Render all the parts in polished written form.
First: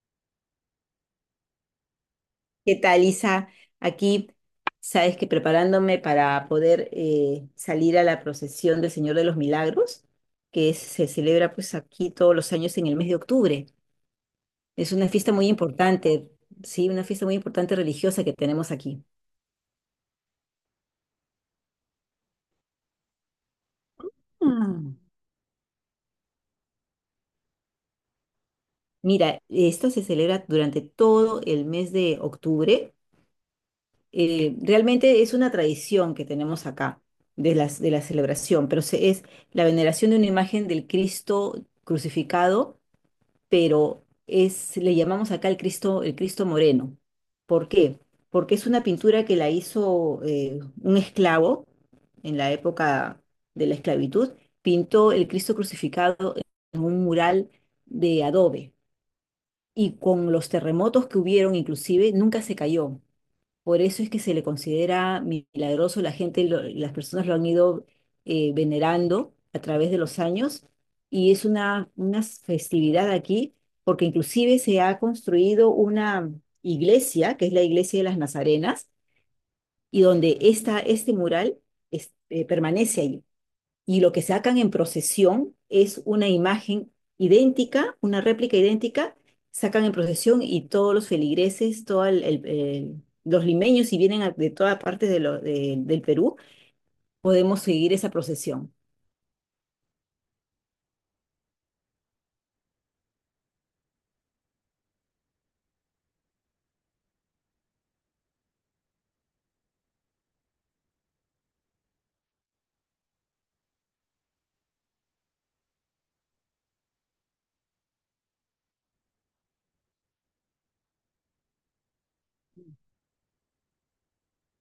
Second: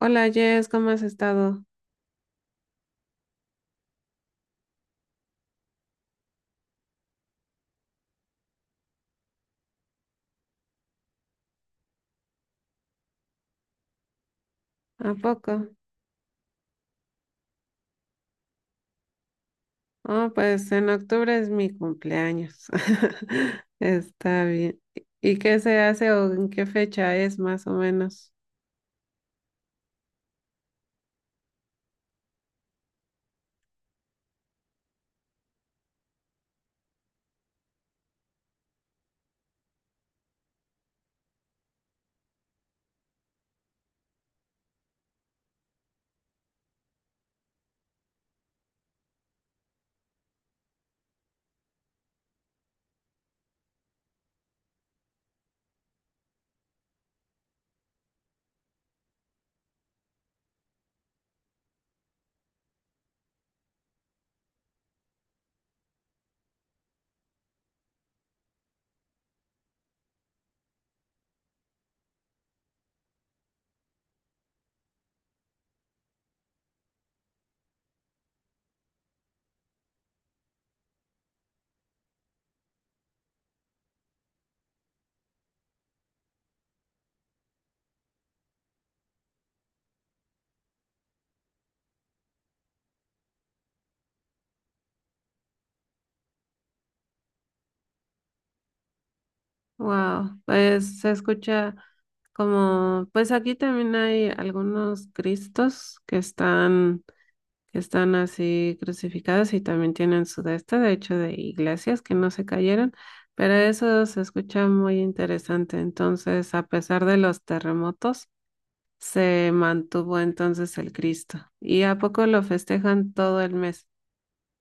Hola, Jess, ¿cómo has estado? ¿Qué tal, Isa? Aquí, sabes que preparándome para poder salir a la procesión del Señor de los Milagros, se celebra pues aquí todos los años en el mes de octubre. Es una ¿A fiesta muy poco? importante, sí, una fiesta muy importante religiosa que tenemos aquí. Oh, pues en octubre es mi cumpleaños. Está bien. Mm. ¿Y qué se hace o en qué fecha es más o menos? Mira, esta se celebra durante todo el mes de octubre. Realmente es una tradición que tenemos acá de la celebración, pero es la veneración de una imagen del Cristo crucificado. Le llamamos acá el Cristo Moreno. ¿Por qué? Porque es una pintura que la hizo un esclavo en la época de la esclavitud. Pintó el Cristo crucificado en un mural de adobe, y con los terremotos que hubieron inclusive nunca se cayó. Por eso es que se le considera milagroso. La gente, las personas lo han ido venerando a través de los años, y es una festividad aquí porque inclusive se ha construido una iglesia, que es la iglesia de las Nazarenas, y donde este mural permanece allí. Y lo que sacan en procesión es una imagen idéntica, una réplica idéntica. Sacan en procesión, y todos los feligreses, todos los limeños, si vienen de todas partes del Perú, podemos seguir esa procesión Wow, pues se escucha como, pues aquí también hay algunos cristos que están así crucificados y también tienen su de este, de hecho de iglesias que no se cayeron, pero eso se escucha muy interesante. Entonces, a pesar de los terremotos, se mantuvo entonces el Cristo. ¿Y a poco lo festejan todo el mes?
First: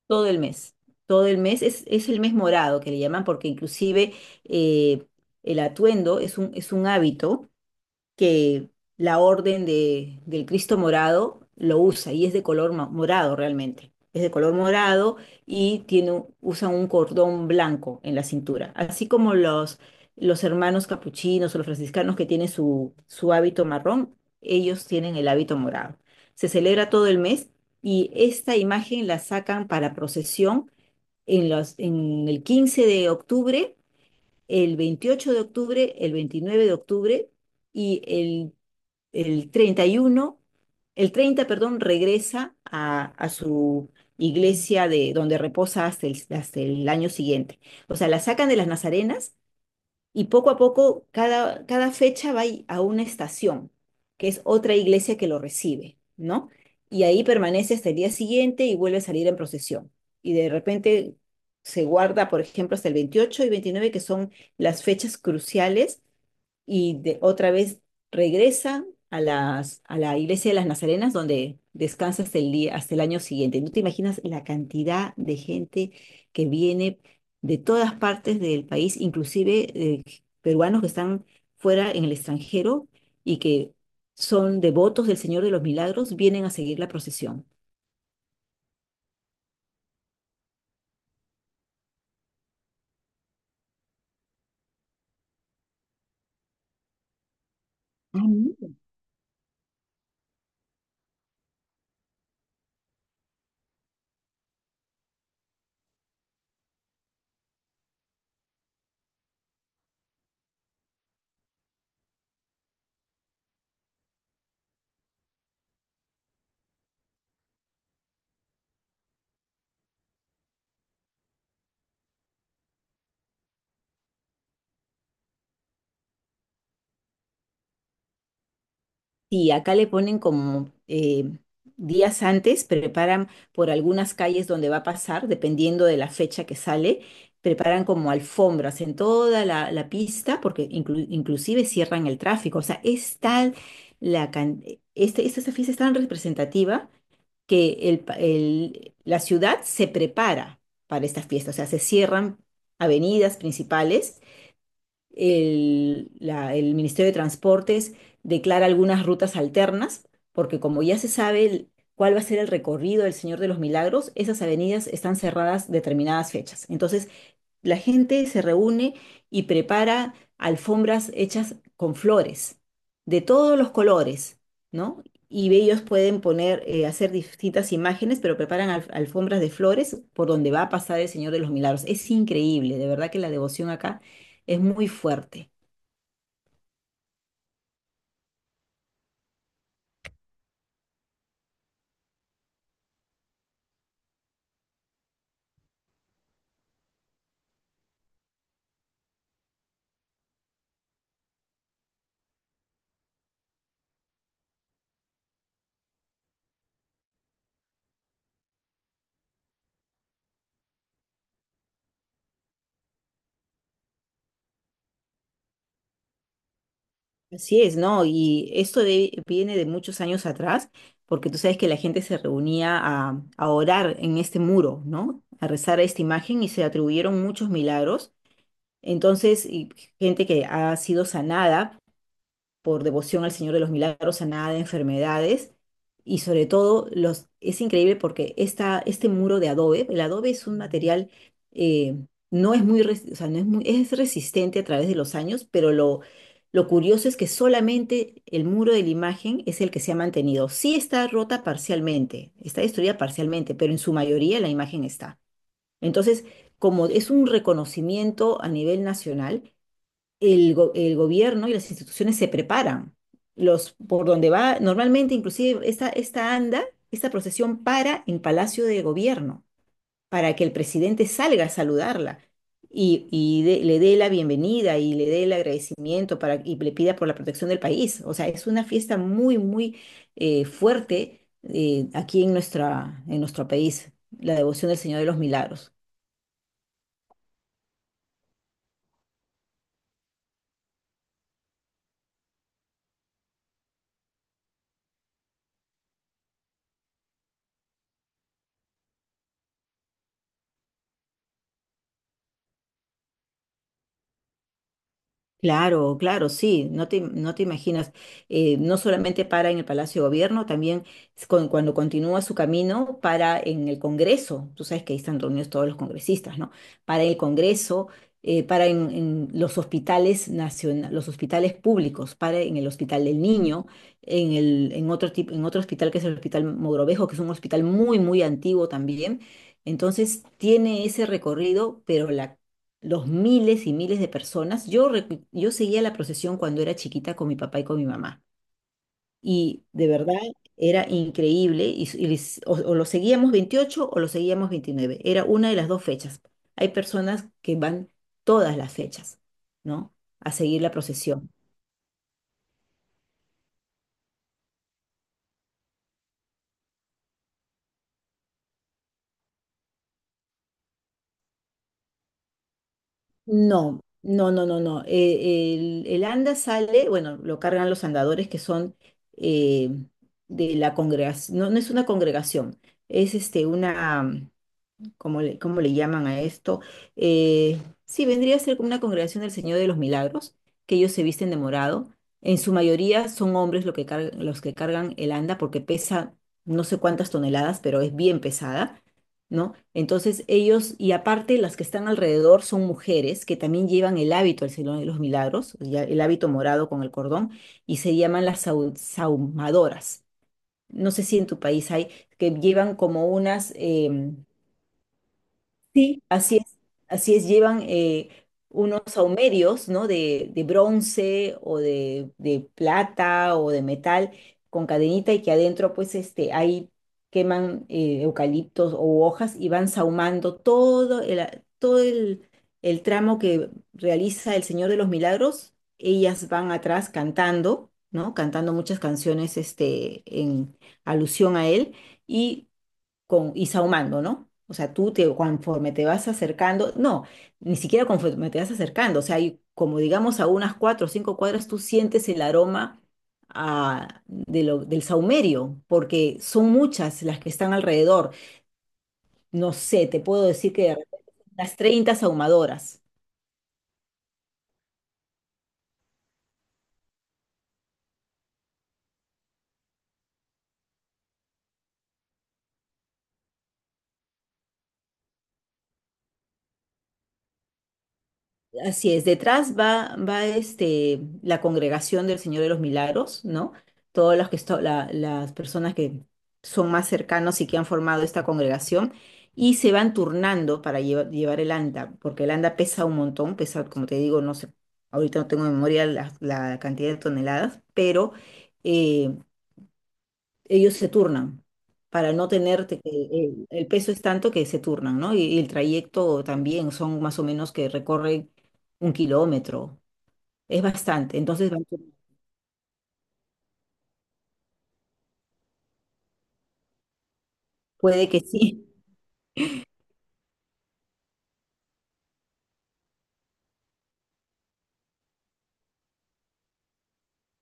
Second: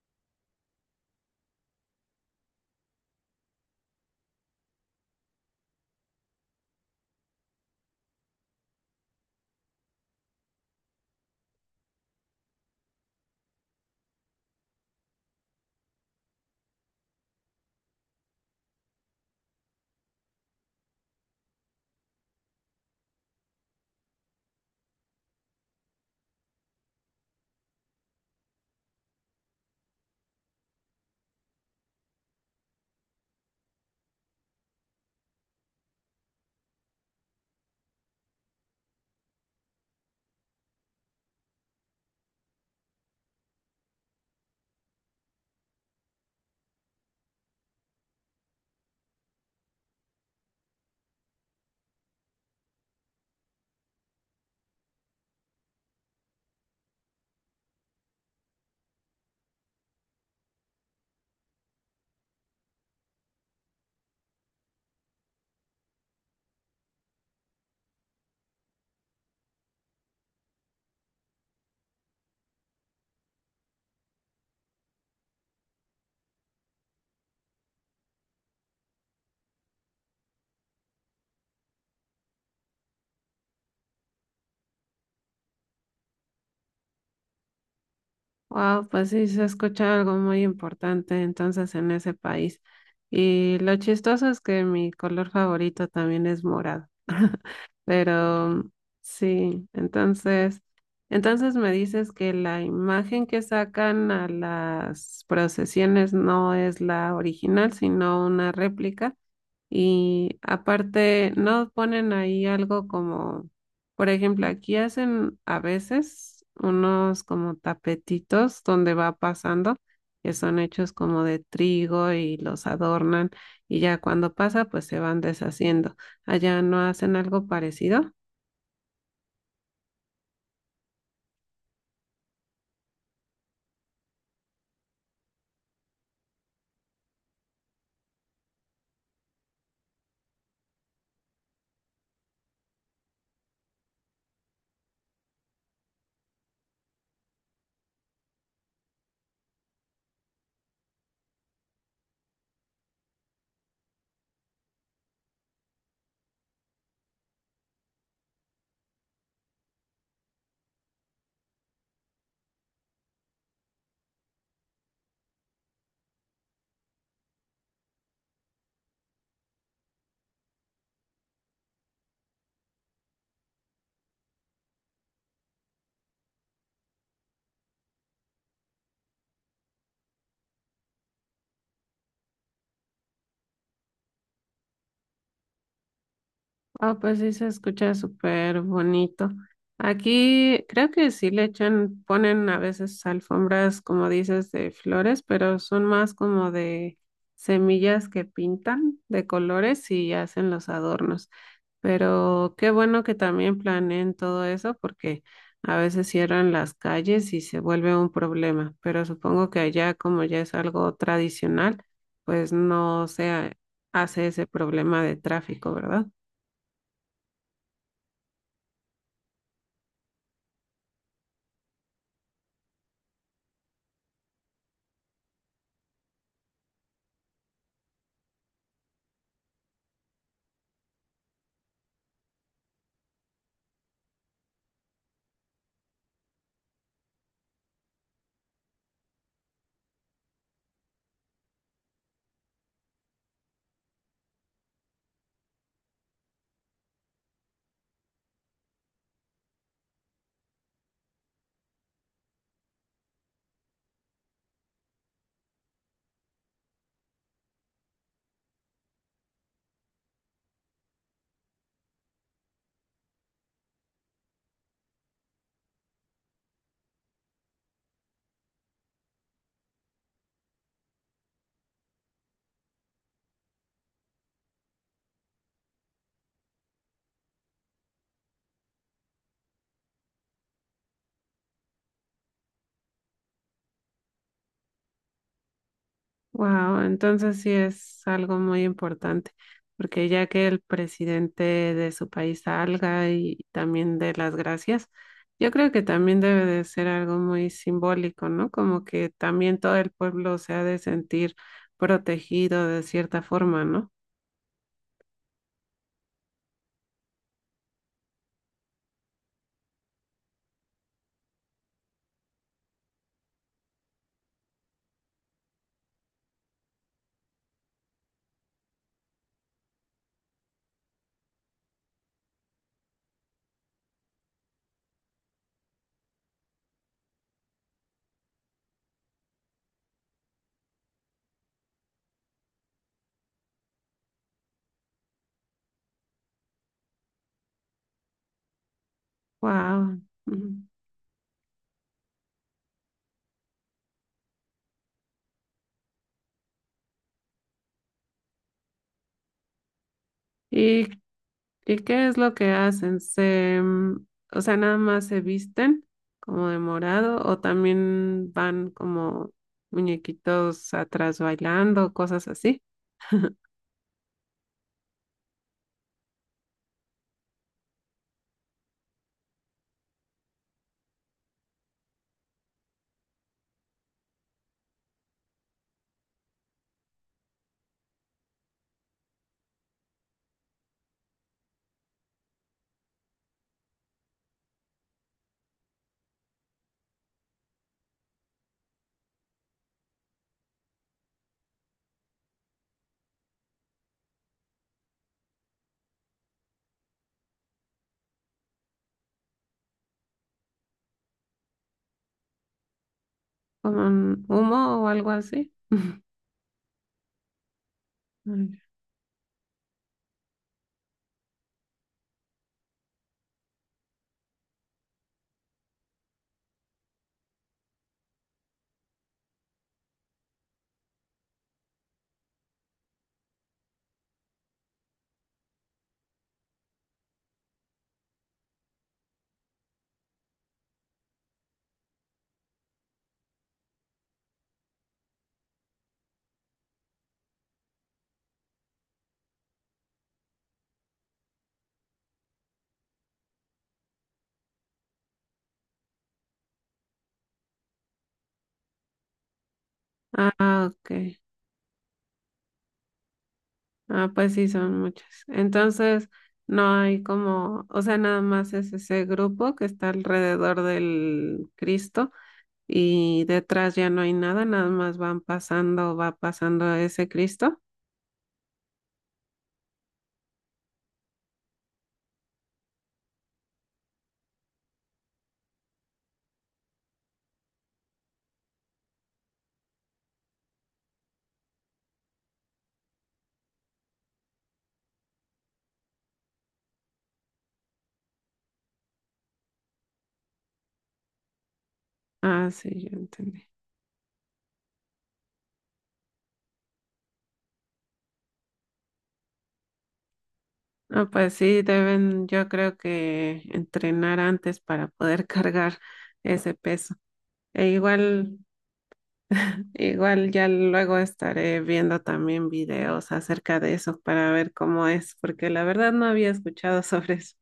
todo el mes. Todo el mes es, el mes morado que le llaman, porque inclusive eh, el atuendo es un hábito que la orden de, del Cristo morado lo usa, y es de color morado realmente. Es de color morado y tiene, usa un cordón blanco en la cintura, así como los hermanos capuchinos o los franciscanos que tienen su, su hábito marrón. Ellos tienen el hábito morado. Se celebra todo el mes y esta imagen la sacan para procesión en el 15 de octubre, el 28 de octubre, el 29 de octubre y el 31, el 30, perdón, regresa a su iglesia, de donde reposa hasta el año siguiente. O sea, la sacan de las Nazarenas y poco a poco cada fecha va a una estación, que es otra iglesia que lo recibe, ¿no? Y ahí permanece hasta el día siguiente y vuelve a salir en procesión. Y de repente se guarda, por ejemplo, hasta el 28 y 29, que son las fechas cruciales, y de, otra vez regresa a, las, a la iglesia de las Nazarenas, donde descansa hasta el día, hasta el año siguiente. No te imaginas la cantidad de gente que viene de todas partes del país, inclusive peruanos que están fuera en el extranjero y que son devotos del Señor de los Milagros, vienen a seguir la procesión. Wow, pues sí, se escucha algo muy importante entonces en ese país. Y lo chistoso es que mi color favorito también es morado. Pero sí, entonces, entonces me dices que la imagen que sacan a las procesiones no es la original, sino una réplica. Y aparte, no ponen ahí algo como, por ejemplo, aquí hacen a veces unos como tapetitos donde va pasando, que son hechos como de trigo y los adornan y ya cuando pasa, pues se van deshaciendo. Allá no hacen algo parecido. Sí, acá le ponen como días antes, preparan por algunas calles donde va a pasar, dependiendo de la fecha que sale, preparan como alfombras en toda la pista, porque inclusive cierran el tráfico. O sea, es tal la can- este, esta fiesta, es tan representativa que la ciudad se prepara para esta fiesta. O sea, se cierran avenidas principales. El Ministerio de Transportes declara algunas rutas alternas, porque como ya se sabe cuál va a ser el recorrido del Señor de los Milagros, esas avenidas están cerradas determinadas fechas. Entonces, la gente se reúne y prepara alfombras hechas con flores de todos los colores, ¿no? Y ellos pueden poner, hacer distintas imágenes, pero preparan alfombras de flores por donde va a pasar el Señor de los Milagros. Es increíble, de verdad que la devoción acá es muy fuerte. Ah, pues sí se escucha súper bonito. Aquí creo que sí le echan, ponen a veces alfombras, como dices, de flores, pero son más como de semillas que pintan de colores y hacen los adornos. Pero qué bueno que también planeen todo eso porque a veces cierran las calles y se vuelve un problema. Pero supongo que allá, como ya es algo tradicional, pues no se hace ese problema de tráfico, ¿verdad? Así es, ¿no? Y esto viene de muchos años atrás, porque tú sabes que la gente se reunía a orar en este muro, ¿no? A rezar a esta imagen, y se atribuyeron muchos milagros. Entonces, y gente que ha sido sanada por devoción al Señor de los Milagros, sanada de enfermedades. Y sobre todo, es increíble porque esta, este muro de adobe, el adobe es un material, eh, no es muy, o sea, no es muy, es resistente a través de los años. Pero lo curioso es que solamente el muro de la imagen es el que se ha mantenido. Sí está rota parcialmente, está destruida parcialmente, pero en su mayoría la imagen está. Entonces, como es un reconocimiento a nivel nacional, el gobierno y las instituciones se preparan. Los, por donde va, normalmente inclusive esta anda, esta procesión, para en Palacio de Gobierno, para que el presidente salga a saludarla y le dé la bienvenida y le dé el agradecimiento y le pida por la protección del país. O sea, es una fiesta muy, muy fuerte aquí en nuestro país, la devoción del Señor de los Milagros. Wow, entonces sí es algo muy importante, porque ya que el presidente de su país salga y también dé las gracias, yo creo que también debe de ser algo muy simbólico, ¿no? Como que también todo el pueblo se ha de sentir protegido de cierta forma, ¿no? Claro, claro, sí, no te imaginas, no solamente para en el Palacio de Gobierno, también es cuando continúa su camino, para en el Congreso. Tú sabes que ahí están reunidos todos los congresistas, ¿no? Para el Congreso, para en los hospitales nacionales, los hospitales públicos, para en el Hospital del Niño, en el, en otro tipo, en otro hospital que es el Hospital Mogrovejo, que es un hospital muy, muy antiguo también. Entonces tiene ese recorrido, pero la, los miles y miles de personas. Yo, yo seguía la procesión cuando era chiquita con mi papá y con mi mamá. Y de Wow. verdad era increíble. O lo seguíamos 28 o lo seguíamos 29. Era una de las dos fechas. Hay personas que van todas las fechas, ¿no? A seguir la ¿Y procesión. ¿y qué es lo que hacen? Se, o sea, nada más se visten como de morado o también van como muñequitos atrás bailando, cosas así, No, no, no, no, no. El anda sale, bueno, lo cargan los andadores que son eh, de la congregación. No, no es una congregación, es una. ¿cómo le, llaman a esto? Sí, vendría a ser como una congregación del Señor de los Milagros, que ellos se visten de morado. En su mayoría son hombres, lo que los que cargan el anda, porque pesa no sé cuántas toneladas, pero es bien pesada, ¿no? Entonces ellos, y aparte las que están alrededor son mujeres que también llevan el hábito del Señor de los Milagros, ya el hábito morado con el cordón, y se llaman las sahumadoras. No sé si en tu país hay, que llevan como unas, con humo o algo así. sí, así es, llevan Mm. unos saumerios, ¿no? De bronce, o de plata, o de metal, con cadenita, y que adentro pues este, ahí queman eucaliptos o hojas, y van saumando el tramo que realiza el Señor de los Milagros. Ellas van atrás cantando, ¿no? Cantando muchas canciones este, en alusión a él. Y con, y sahumando, ¿no? O sea, conforme te vas acercando, no, ni siquiera conforme te vas acercando, o sea, hay, como digamos, a unas cuatro o cinco cuadras, tú sientes el aroma, del sahumerio, porque son muchas las que están alrededor. No sé, te puedo decir que Ah, de ok. repente son unas sahumadoras. Ah, pues sí, son muchas. Entonces, no hay como, o sea, nada más es ese grupo que está alrededor del Cristo y detrás ya no hay nada, nada más van pasando, va pasando ese Cristo. Así es, detrás va, va este, la congregación del Señor de los Milagros, ¿no? Todas las, que las personas que son más cercanos y que han formado esta congregación y se van turnando para llevar el anda, porque el anda pesa un montón, pesa, como te digo, no sé, ahorita no tengo en memoria la cantidad de toneladas, pero eh, ellos se turnan para no Ah, sí, tenerte yo que entendí. El peso es tanto que se turnan, ¿no? Y el trayecto también son más o menos que recorren 1 kilómetro, es No, bastante, pues entonces sí, van turnados. deben, yo creo que entrenar antes para poder cargar ese peso. E Puede que igual, sí. igual ya luego estaré viendo también videos acerca de eso para ver cómo es, porque la verdad no había escuchado sobre eso.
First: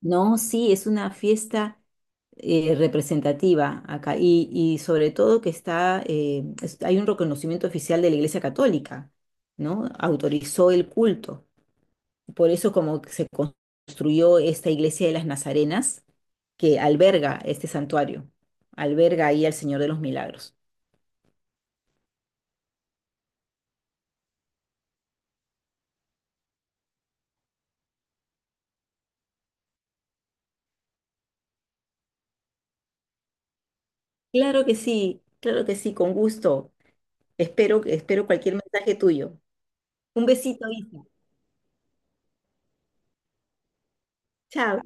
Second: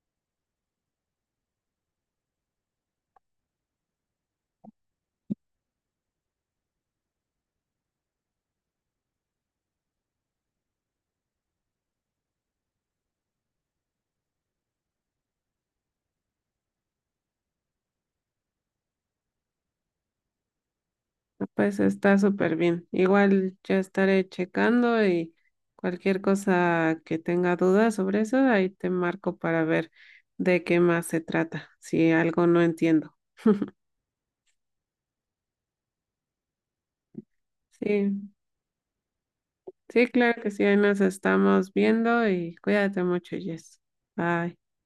No, sí, es una fiesta representativa acá, y sobre todo que está, hay un reconocimiento oficial de la Iglesia Católica, ¿no? Autorizó el culto, por eso como que se construyó esta iglesia de las Nazarenas, que alberga este santuario, alberga ahí al Señor de los Milagros. No, pues está súper bien. Igual yo estaré checando y cualquier cosa que tenga dudas sobre eso, ahí te marco para ver de qué más se trata, si algo no entiendo. Claro que sí, con gusto. Espero Sí. cualquier mensaje tuyo. Sí, Un claro que sí, besito, ahí nos Isa. estamos viendo y cuídate mucho, Jess. Bye. Chao.